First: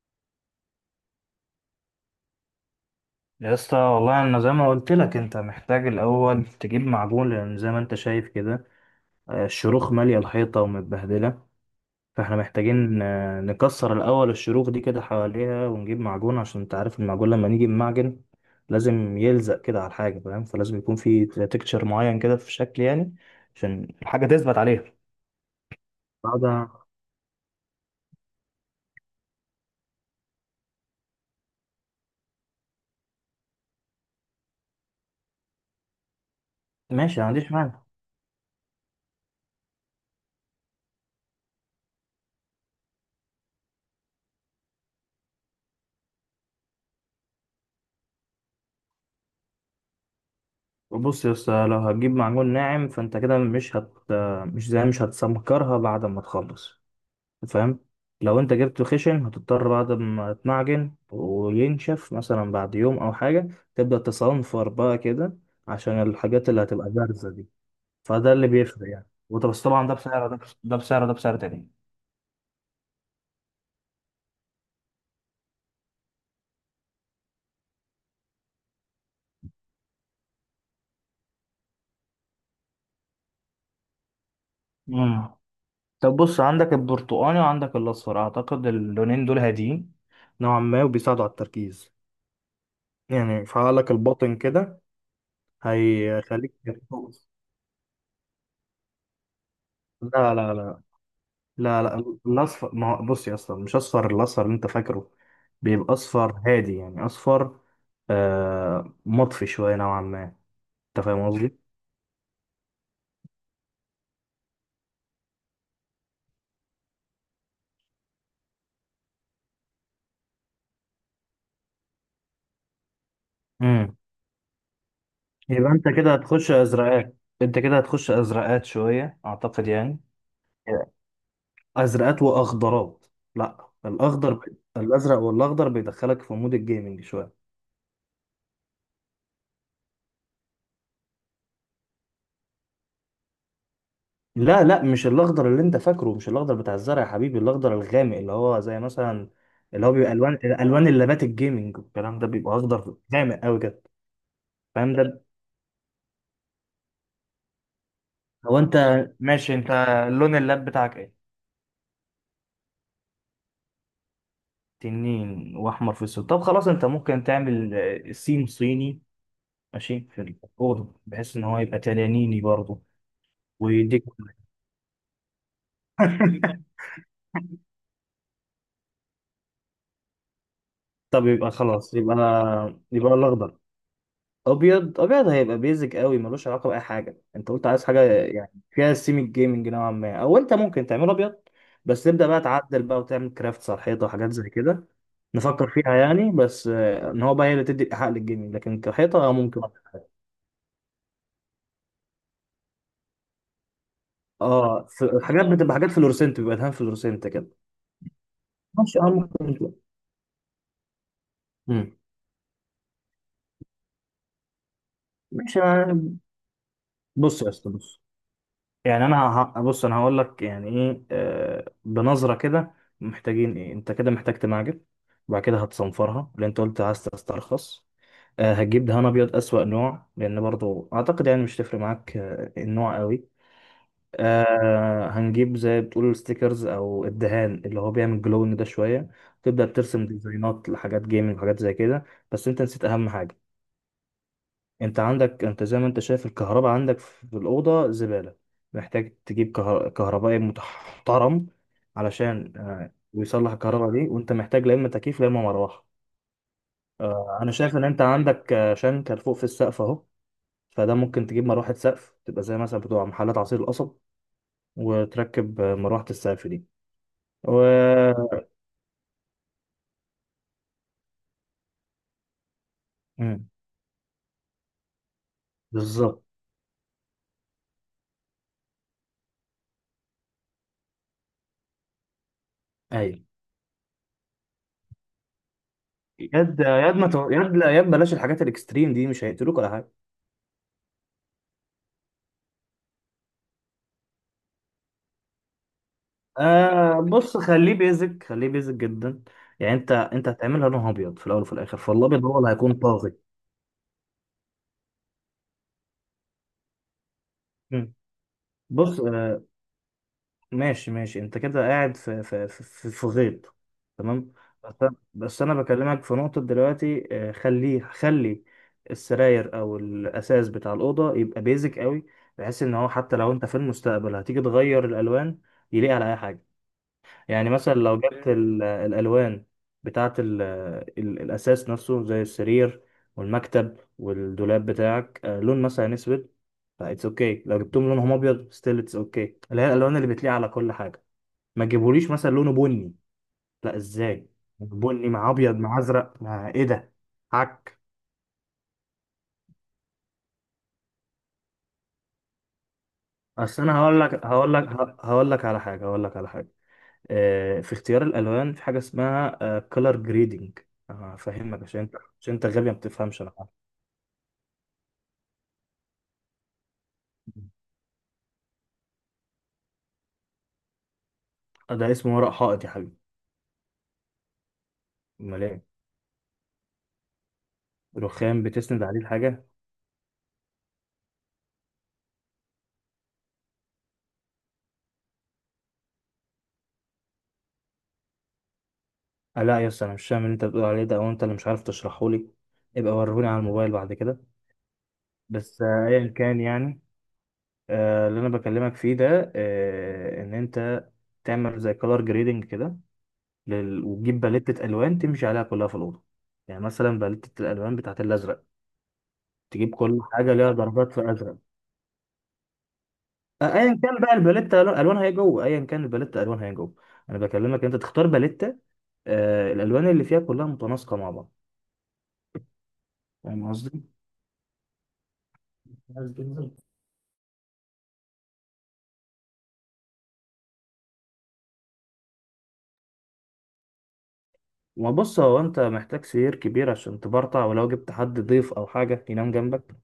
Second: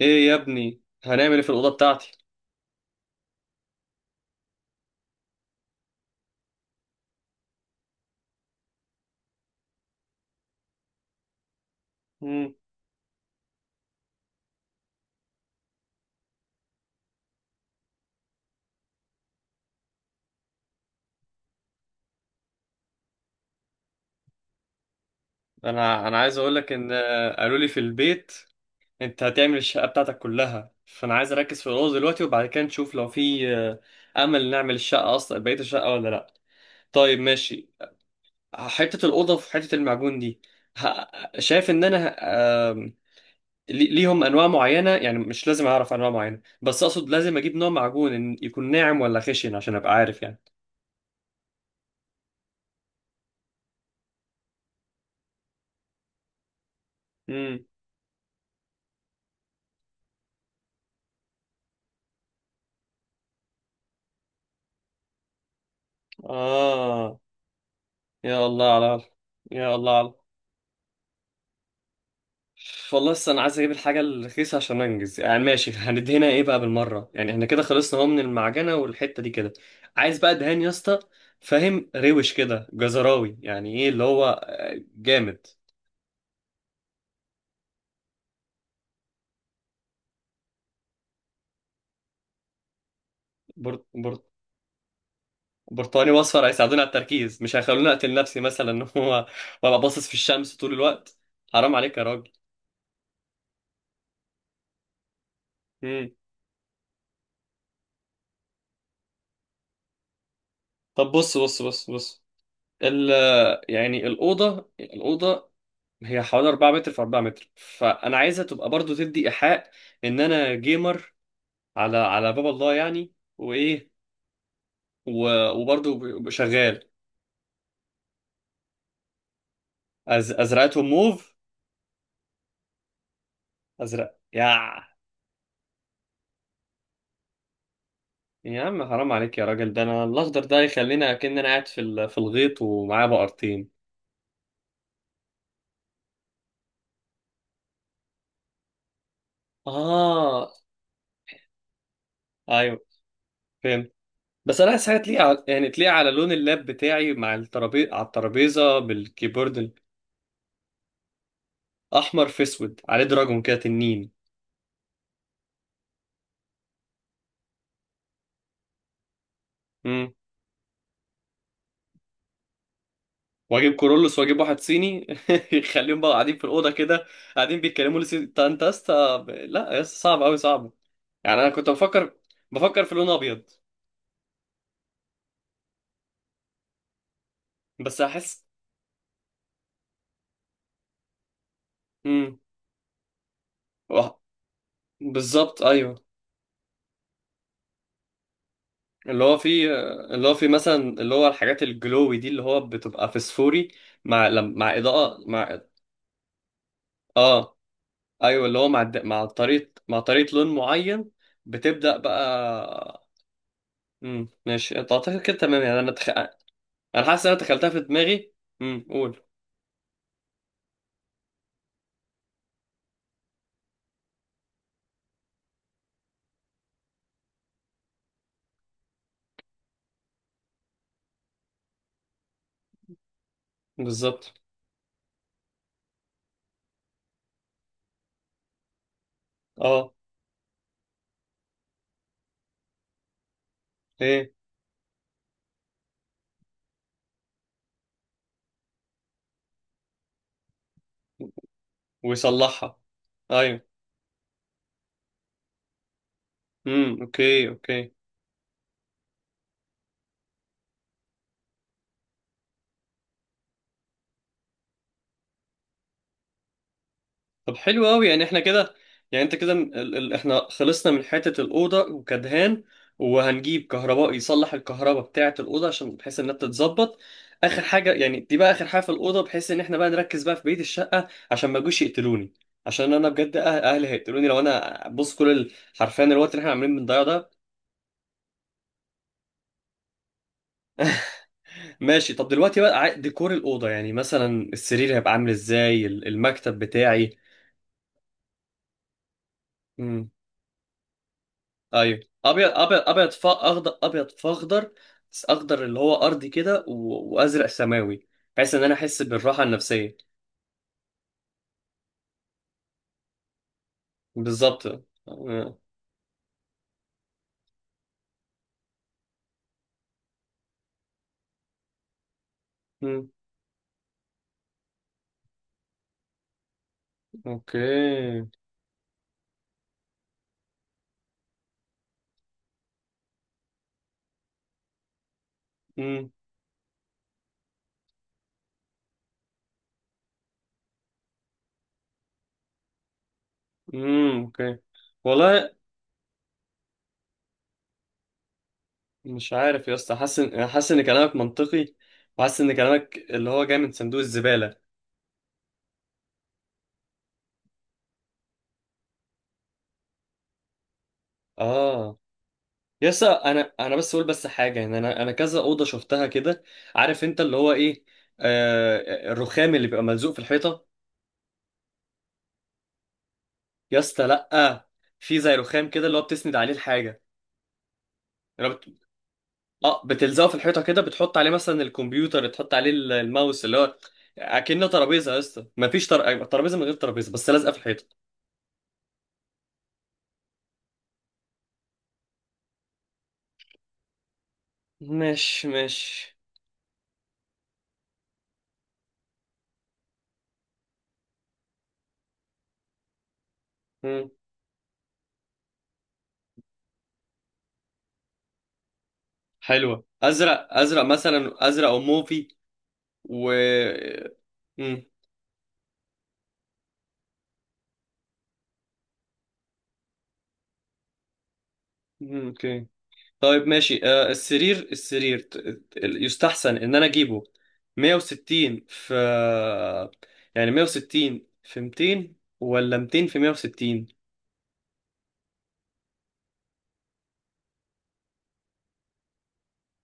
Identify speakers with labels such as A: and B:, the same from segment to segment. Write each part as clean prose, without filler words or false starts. A: ايه يا ابني هنعمل ايه في الاوضه بتاعتي.
B: يا اسطى، والله انا زي ما قلت لك، انت محتاج الاول تجيب معجون، لان زي ما انت شايف كده، الشروخ ماليه الحيطه ومتبهدله. فاحنا
A: مم.
B: محتاجين نكسر الاول الشروخ دي كده حواليها ونجيب معجون، عشان انت عارف المعجون لما نيجي بمعجن لازم يلزق كده على الحاجه، فاهم؟ فلازم يكون في تكتشر معين كده، في شكل يعني، عشان الحاجه تثبت عليها.
A: انا عايز
B: بعد.
A: اقول لك ان قالوا لي في البيت انت هتعمل الشقه بتاعتك كلها فانا عايز اركز في الاوضه دلوقتي وبعد كده نشوف لو في امل نعمل الشقه اصلا بقيه الشقه ولا لا. طيب
B: ماشي، ما عنديش
A: ماشي.
B: مانع.
A: حته الاوضه في حته المعجون دي شايف ان انا آم، ليهم انواع معينه يعني مش لازم اعرف انواع معينه بس اقصد لازم اجيب نوع معجون إن يكون ناعم ولا خشن عشان ابقى عارف يعني.
B: بص يا اسطى، لو هتجيب معجون ناعم فانت كده مش هت آه، مش زي مش هتسمكرها بعد ما تخلص،
A: امم.
B: فاهم؟ لو انت جبته خشن، هتضطر بعد ما تمعجن وينشف مثلا بعد يوم او حاجة تبدأ تصنفر بقى كده، عشان الحاجات اللي هتبقى
A: اه.
B: بارزة دي. فده
A: يا
B: اللي
A: الله على
B: بيفرق يعني،
A: العظيم.
B: وده بس
A: يا
B: طبعا
A: الله
B: ده
A: على العظيم.
B: بسعر ده بسعر تاني.
A: والله لسه انا عايز اجيب الحاجه الرخيصه عشان انجز، يعني ماشي هندهنها ايه بقى بالمره؟ يعني احنا كده خلصنا اهو من المعجنه والحته دي كده. عايز بقى دهان يا اسطى، فاهم؟ روش كده جزراوي، يعني ايه اللي هو
B: مم.
A: جامد.
B: طب بص، عندك البرتقاني وعندك الاصفر، اعتقد اللونين دول هاديين نوعا ما، وبيساعدوا على التركيز، يعني
A: بر...
B: فعالك
A: بر...
B: الباطن كده،
A: برتقاني واصفر
B: هيخليك
A: هيساعدوني على
B: تركز.
A: التركيز؟ مش هيخلوني اقتل نفسي مثلا ان هو وابقى باصص في
B: لا لا
A: الشمس طول
B: لا
A: الوقت؟ حرام
B: لا لا،
A: عليك يا راجل.
B: الاصفر، ما هو بص يا، اصلا مش اصفر، الاصفر اللي انت فاكره بيبقى
A: مم.
B: اصفر هادي، يعني اصفر مطفي شويه نوعا ما، انت
A: طب
B: فاهم
A: بص
B: قصدي؟
A: بص بص بص، ال يعني الأوضة هي حوالي 4 متر في 4 متر، فانا عايزها تبقى برضو تدي ايحاء ان انا جيمر، على على باب الله يعني. وايه
B: امم. يبقى انت
A: وبرضو
B: كده هتخش
A: شغال.
B: ازرقات انت كده هتخش ازرقات شويه اعتقد يعني.
A: ازرقتهم موف؟
B: ازرقات واخضرات. لا،
A: ازرق
B: الاخضر.
A: يا.
B: الازرق والاخضر بيدخلك في مود الجيمنج شويه.
A: يا عم حرام عليك يا راجل، ده انا الاخضر ده يخلينا كأن انا قاعد في في الغيط ومعاه بقرتين.
B: لا لا، مش الاخضر اللي انت فاكره، مش الاخضر بتاع الزرع يا حبيبي، الاخضر الغامق اللي هو زي مثلا، اللي هو بيبقى
A: اه.
B: الوان اللابات الجيمنج والكلام ده بيبقى
A: ايوه،
B: اخضر غامق قوي كده.
A: فهمت. بس انا عايز
B: فاهم
A: حاجه تليق
B: ده؟
A: على، يعني تليق على لون اللاب بتاعي مع الترابيزه، على
B: هو انت،
A: الترابيزه
B: ماشي انت،
A: بالكيبورد.
B: لون اللاب بتاعك ايه؟
A: الاحمر في اسود عليه دراجون كده، تنين.
B: تنين واحمر في السود. طب خلاص، انت ممكن تعمل سيم صيني ماشي في الاوضه، بحيث ان هو يبقى تنانيني برضه.
A: واجيب
B: ويديك.
A: كورولوس واجيب واحد صيني يخليهم بقى قاعدين في الاوضه كده، قاعدين بيتكلموا لي انت يا اسطى، لا يا اسطى صعب، قوي صعب.
B: طب
A: يعني انا
B: يبقى
A: كنت
B: خلاص، يبقى
A: بفكر في لون
B: يبقى
A: ابيض
B: الاخضر. ابيض ابيض هيبقى بيزك قوي، ملوش علاقه باي حاجه. انت قلت عايز
A: بس
B: حاجه
A: احس.
B: يعني فيها سيمي جيمنج نوعا ما، او انت ممكن تعمله ابيض بس تبدا
A: امم.
B: بقى تعدل بقى، وتعمل كرافتس على الحيطه
A: وه-
B: وحاجات زي كده.
A: بالظبط
B: نفكر فيها
A: ايوه.
B: يعني، بس ان هو بقى هي اللي تدي الايحاء للجيمنج، لكن
A: اللي
B: كحيطه،
A: هو
B: ممكن.
A: في اللي هو في مثلا اللي هو الحاجات الجلوي دي اللي هو بتبقى فسفوري مع مع
B: اه،
A: اضاءه
B: حاجات
A: مع.
B: بتبقى، حاجات فلورسنت، بيبقى دهان فلورسنت كده.
A: اه. ايوه اللي هو مع
B: ماشي، اه،
A: مع طريقه
B: ممكن.
A: مع طريقه لون معين
B: مم.
A: بتبدا بقى. ماشي، انت اعتقد كده
B: ماشي،
A: تمام يعني، انا انا حاسس إن انا
B: بص يا
A: دخلتها
B: اسطى،
A: في
B: بص.
A: دماغي. امم،
B: يعني انا،
A: قول.
B: بص انا هقول لك يعني ايه، بنظره كده. محتاجين ايه؟ انت كده محتاج تمعجن، وبعد كده هتصنفرها، اللي انت قلت عايز تسترخص. هتجيب دهان ابيض، اسوأ نوع، لان برضو اعتقد يعني مش تفرق معاك النوع قوي.
A: بالظبط.
B: هنجيب زي بتقول ستيكرز، او الدهان اللي هو بيعمل جلون ده شويه، تبدا
A: اه.
B: ترسم ديزاينات لحاجات جيمنج وحاجات زي كده. بس انت نسيت اهم حاجه.
A: ايه
B: انت عندك، انت زي ما انت شايف، الكهرباء عندك في الأوضة زبالة. محتاج تجيب كهربائي محترم علشان،
A: ويصلحها؟
B: ويصلح
A: ايوه.
B: الكهرباء دي، وانت محتاج لا اما تكييف لا اما مروحة.
A: امم. اوكي
B: انا شايف
A: اوكي.
B: ان انت عندك شنكر فوق في السقف اهو، فده ممكن تجيب مروحة سقف تبقى زي مثلا بتوع محلات عصير القصب، وتركب مروحة السقف دي.
A: طب
B: و...
A: حلو قوي، يعني احنا كده، يعني انت كده احنا خلصنا من حتة الأوضة وكدهان،
B: مم،
A: وهنجيب كهرباء يصلح الكهرباء بتاعة الأوضة عشان بحيث
B: بالظبط،
A: انها تتظبط. اخر حاجة يعني، دي بقى اخر حاجة في الأوضة، بحيث ان احنا بقى نركز بقى في بقية الشقة عشان ما يجوش يقتلوني. عشان انا
B: ايوه.
A: بجد اهلي هيقتلوني لو انا بص كل حرفيا الوقت اللي احنا
B: يد
A: عاملين
B: يد
A: بنضيعه
B: ما
A: ده.
B: تو... يد لا يد بلاش الحاجات الاكستريم دي، مش هيقتلوك ولا حاجة.
A: ماشي. طب دلوقتي بقى ديكور الأوضة، يعني مثلا السرير هيبقى عامل ازاي، المكتب بتاعي.
B: بص، خليه بيزك، خليه بيزك جدا. يعني انت
A: امم.
B: انت هتعملها لونها ابيض في الاول وفي الاخر،
A: ايوه،
B: فالابيض هو
A: ابيض
B: اللي هيكون
A: ابيض ابيض،
B: طاغي.
A: ف اخضر، ابيض في اخضر، بس اخضر اللي هو ارضي كده وازرق
B: مم.
A: سماوي، بحيث ان انا
B: بص
A: احس بالراحة النفسية.
B: ماشي ماشي، انت كده قاعد في غيط. تمام.
A: بالظبط.
B: بس أنا
A: آه.
B: بكلمك في نقطة دلوقتي، خلي السراير او الاساس بتاع الاوضة يبقى بيزك قوي، بحيث ان هو
A: مم.
B: حتى لو انت في المستقبل هتيجي تغير الالوان يليق على اي حاجة. يعني مثلا لو جبت،
A: اوكي.
B: اوكي، الألوان بتاعة الأساس نفسه زي السرير والمكتب والدولاب بتاعك لون مثلا
A: مم.
B: أسود. فإتس أوكي لو جبتهم لونهم أبيض، ستيل إتس أوكي، اللي هي الألوان اللي بتليق على كل حاجة. ما تجيبوليش مثلا لونه بني. لا،
A: مم.
B: إزاي
A: اوكي.
B: بني مع
A: والله
B: أبيض مع أزرق مع إيه ده؟ عك.
A: مش عارف يا اسطى، حاسس حاسس ان كلامك منطقي، وحاسس ان كلامك اللي هو جاي
B: أصل
A: من
B: أنا
A: صندوق
B: هقول لك، هقول لك،
A: الزبالة.
B: هقول لك على حاجة، هقول لك على حاجة، في اختيار الألوان في حاجة اسمها كولر جريدنج، هفهمك عشان انت،
A: اه.
B: عشان انت غبي ما
A: يس،
B: بتفهمش انا.
A: انا بس اقول بس حاجه، ان انا كذا اوضه شفتها كده، عارف انت اللي هو ايه؟ آه، الرخام اللي بيبقى ملزوق في الحيطه.
B: ده اسمه ورق حائط يا حبيبي.
A: يا اسطى لا، في زي
B: امال ايه؟
A: رخام كده اللي هو بتسند عليه الحاجه.
B: رخام
A: أنا بت...
B: بتسند عليه الحاجه؟
A: اه بتلزقه في الحيطه كده، بتحط عليه مثلا الكمبيوتر، تحط عليه الماوس، اللي هو اكنه ترابيزه يا اسطى. مفيش ترابيزه من غير ترابيزه، بس لازقه في الحيطه.
B: لا يا اسطى، انا مش فاهم اللي انت بتقول عليه ده، او انت اللي مش عارف تشرحه لي. ابقى وريهولي على الموبايل بعد كده.
A: ماشي
B: بس ايا
A: ماشي.
B: كان يعني. اللي انا بكلمك فيه ده، ان انت تعمل زي كولر جريدنج كده،
A: مم.
B: وتجيب باليتة الوان تمشي عليها كلها في الاوضه. يعني مثلا باليتة الالوان بتاعت الازرق، تجيب
A: حلوة،
B: كل حاجه
A: ازرق
B: ليها
A: ازرق
B: درجات في ازرق.
A: مثلا، ازرق او موفي. و.
B: ايا كان بقى الباليتة
A: مم.
B: الوانها ايه جوه، انا بكلمك إن انت تختار باليتة، الالوان اللي فيها كلها متناسقه مع بعض.
A: مم، اوكي. طيب
B: فاهم
A: ماشي،
B: قصدي؟
A: آه السرير السرير يستحسن ان انا اجيبه 160 في، يعني 160 في 200 ولا 200 في 160؟
B: ما بص، هو انت محتاج سرير كبير عشان تبرطع، ولو جبت حد ضيف او حاجه ينام جنبك،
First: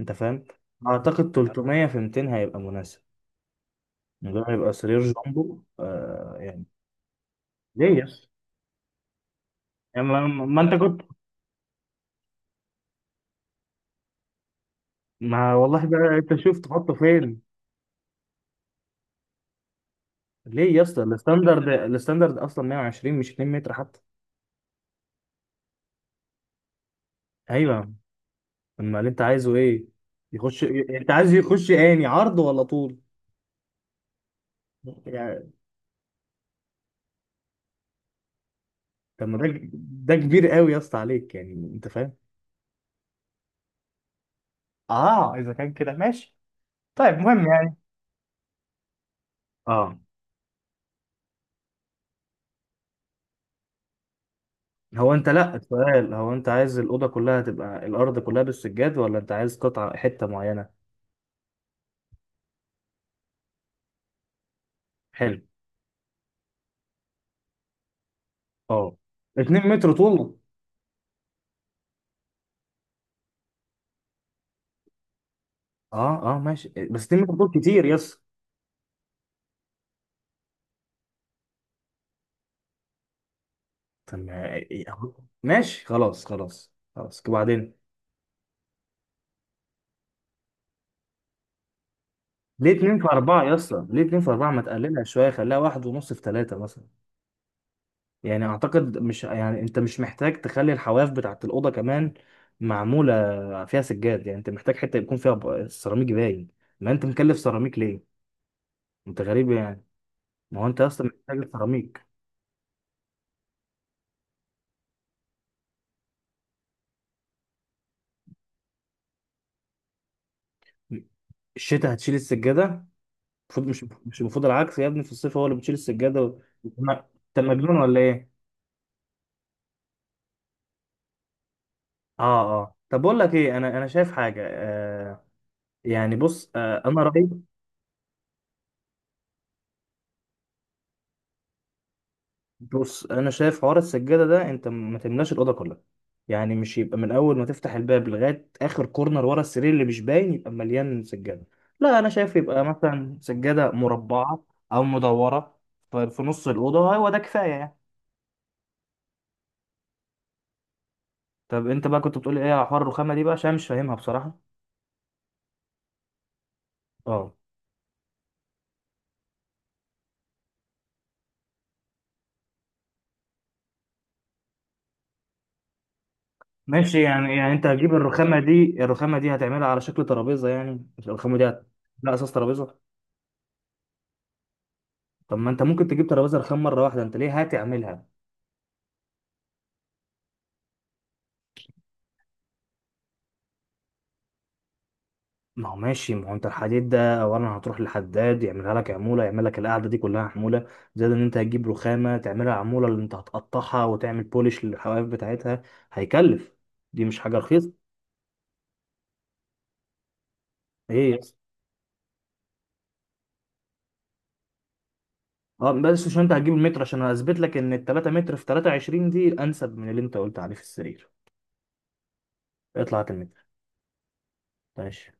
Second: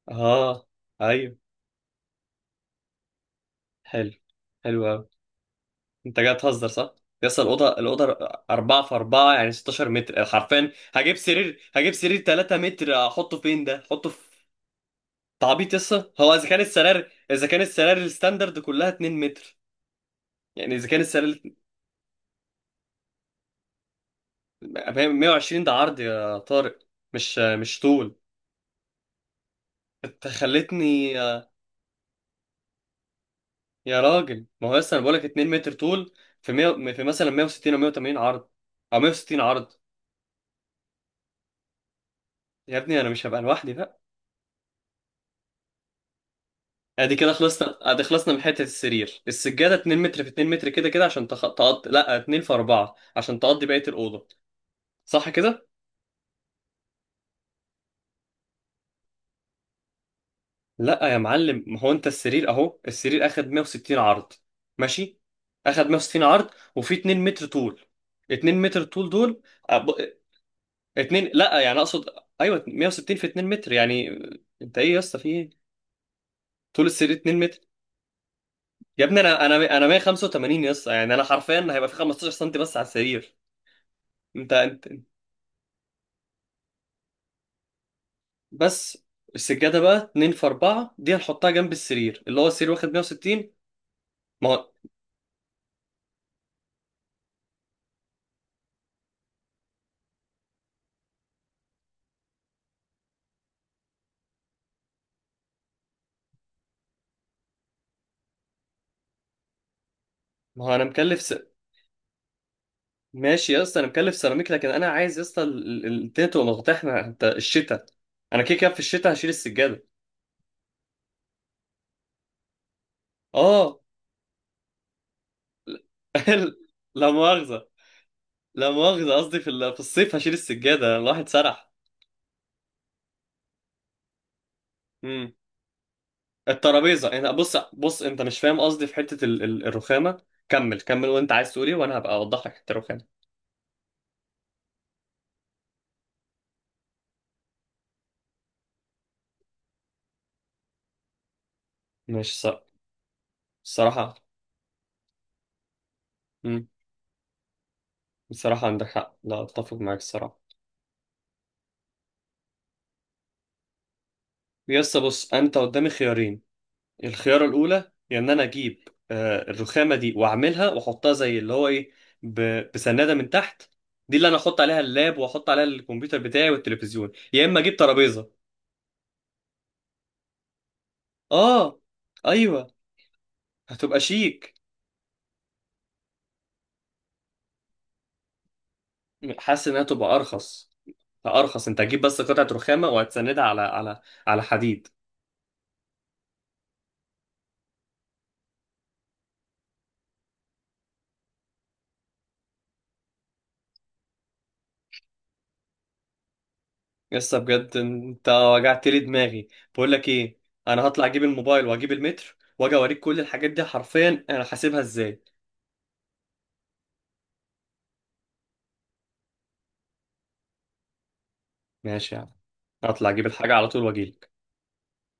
B: انت فاهم؟
A: اه.
B: اعتقد
A: ايوه،
B: 300 في 200 هيبقى مناسب.
A: حلو.
B: ده هيبقى
A: حلو
B: سرير
A: قوي.
B: جامبو
A: انت جاي
B: يعني.
A: تهزر، صح؟ يس، الاوضه
B: ليه
A: الاوضه
B: يس؟
A: 4 في 4 يعني 16
B: يعني
A: متر،
B: ما, ما
A: حرفيا
B: انت كنت
A: هجيب سرير، هجيب سرير 3 متر، احطه فين ده؟ احطه في
B: ما
A: تعبيط؟
B: والله
A: يس،
B: بقى
A: هو
B: انت
A: اذا
B: شوف
A: كان
B: تحطه
A: السرير،
B: فين.
A: اذا كان السرير الستاندرد كلها 2 متر،
B: ليه
A: يعني
B: يا
A: اذا كان
B: اسطى؟
A: السرير
B: الستاندرد، الستاندرد اصلا 120 مش 2 متر حتى.
A: 120 ده عرض يا طارق، مش
B: ايوه.
A: طول.
B: امال انت عايزه ايه؟
A: انت
B: يخش، انت
A: خلتني.
B: عايز يخش اني عرض ولا طول؟
A: يا راجل ما هو لسه انا بقولك 2
B: يعني.
A: متر طول في 100، في مثلا 160 او 180 عرض، او
B: طب ما
A: 160
B: ده،
A: عرض.
B: ده كبير قوي يا اسطى عليك، يعني انت فاهم.
A: يا ابني انا مش هبقى لوحدي بقى.
B: اه، اذا كان كده ماشي.
A: ادي
B: طيب،
A: كده
B: مهم يعني.
A: خلصنا، ادي خلصنا من حته السرير. السجاده
B: اه،
A: 2 متر في 2 متر كده كده عشان تقضي، لا 2 في 4 عشان تقضي بقيه الاوضه.
B: هو انت،
A: صح
B: لا،
A: كده.
B: السؤال هو انت عايز الاوضه كلها تبقى، الارض كلها بالسجاد، ولا انت عايز قطعه حته معينه؟
A: لا يا معلم، ما هو انت السرير اهو، السرير اخد 160 عرض ماشي،
B: حلو.
A: اخد 160 عرض وفي 2 متر طول، 2 متر
B: اه،
A: طول دول.
B: 2
A: أب...
B: متر طول.
A: 2 لا يعني اقصد ايوه، 160 في 2 متر يعني. انت ايه يا اسطى؟ في ايه؟
B: اه اه ماشي،
A: طول
B: بس
A: السرير
B: 2 متر
A: 2 متر،
B: طول كتير يس.
A: يا ابني انا 185 يا اسطى، يعني انا حرفيا هيبقى في 15 سم بس على السرير.
B: طب
A: انت انت
B: إيه، أهو. ماشي، خلاص خلاص خلاص. وبعدين،
A: بس. السجاده بقى 2 في 4 دي هنحطها جنب السرير اللي هو السرير
B: ليه
A: واخد
B: 2 في 4
A: 160.
B: يا اسطى؟ ليه 2 في
A: ما
B: 4؟ ما
A: هو
B: تقللها شويه، خليها واحد ونص في 3 مثلا. يعني اعتقد، مش يعني، انت مش محتاج تخلي الحواف بتاعت الاوضه كمان معموله فيها سجاد. يعني انت محتاج حته يكون فيها سيراميك باين. ما انت مكلف سيراميك ليه؟ انت غريب يعني. ما
A: ما
B: هو
A: هو
B: انت
A: انا
B: اصلا
A: مكلف.
B: محتاج سيراميك.
A: ماشي يا اسطى انا مكلف سيراميك، لكن انا عايز يا اسطى الدنيا تبقى مفتوحه. انت الشتاء، انا كده كده في الشتاء هشيل السجاده.
B: الشتاء هتشيل السجاده؟ المفروض
A: اه.
B: مش، مش المفروض العكس يا ابني. في الصيف هو اللي بتشيل السجاده
A: لا
B: انت
A: مؤاخذه،
B: مجنون ولا ايه؟
A: لا مؤاخذه قصدي في في الصيف هشيل السجاده، الواحد سرح.
B: اه اه. طب بقول لك ايه، انا شايف حاجه
A: امم.
B: يعني. بص انا
A: الترابيزه
B: رايي،
A: انا بص بص انت مش فاهم قصدي في حته الرخامه. كمل كمل وانت عايز تقول ايه وانا هبقى اوضح لك حته الرخامه.
B: بص انا شايف حوار السجاده ده، انت ما تملاش الاوضه كلها. يعني مش يبقى من اول ما تفتح الباب لغايه اخر كورنر ورا السرير اللي مش باين يبقى مليان سجاده. لا، انا شايف
A: ماشي صح.
B: يبقى مثلا سجاده
A: الصراحه.
B: مربعه او مدوره في نص
A: امم.
B: الاوضه، هو ده كفايه يعني.
A: الصراحه عندك حق، لا اتفق معاك الصراحه.
B: طب انت بقى كنت بتقول ايه على حوار الرخامه دي بقى، عشان أنا مش فاهمها بصراحه.
A: يا اسطى بص، انت قدامي خيارين.
B: اه
A: الخيارة الأولى هي إن أنا أجيب الرخامة دي وأعملها وأحطها زي اللي هو إيه، بسنادة من تحت، دي اللي أنا أحط عليها اللاب وأحط عليها الكمبيوتر بتاعي
B: ماشي،
A: والتلفزيون،
B: يعني
A: يا
B: يعني
A: إما
B: انت
A: أجيب
B: هتجيب
A: ترابيزة.
B: الرخامه دي، الرخامه دي هتعملها على شكل ترابيزه يعني، مش الرخامه دي
A: آه.
B: لا، اساس
A: أيوه.
B: ترابيزه.
A: هتبقى شيك.
B: طب ما انت ممكن تجيب ترابيزه رخام مره واحده، انت ليه هتعملها؟
A: حاسس إنها تبقى أرخص، أرخص، أنت هتجيب بس قطعة رخامة وهتسندها على على، على حديد.
B: ما هو ماشي، ما هو انت الحديد ده اولا هتروح لحداد يعملها لك عموله، يعمل لك القعده دي كلها عموله. زائد ان انت هتجيب رخامه تعملها عموله، اللي انت هتقطعها وتعمل بولش للحواف بتاعتها، هيكلف. دي مش حاجه
A: لسه
B: رخيصه.
A: بجد أنت وجعت لي دماغي. بقول لك إيه، أنا هطلع
B: ايه يا
A: أجيب
B: اسطى؟
A: الموبايل وأجيب المتر وأجي أوريك كل الحاجات دي حرفيا أنا حاسبها إزاي.
B: اه، بس عشان انت هتجيب المتر عشان اثبت لك ان ال 3 متر في 23 دي انسب من اللي انت قلت عليه في السرير.
A: ماشي يا عم.
B: اطلع
A: اطلع
B: هات
A: اجيب
B: المتر.
A: الحاجه على طول واجيلك.
B: ماشي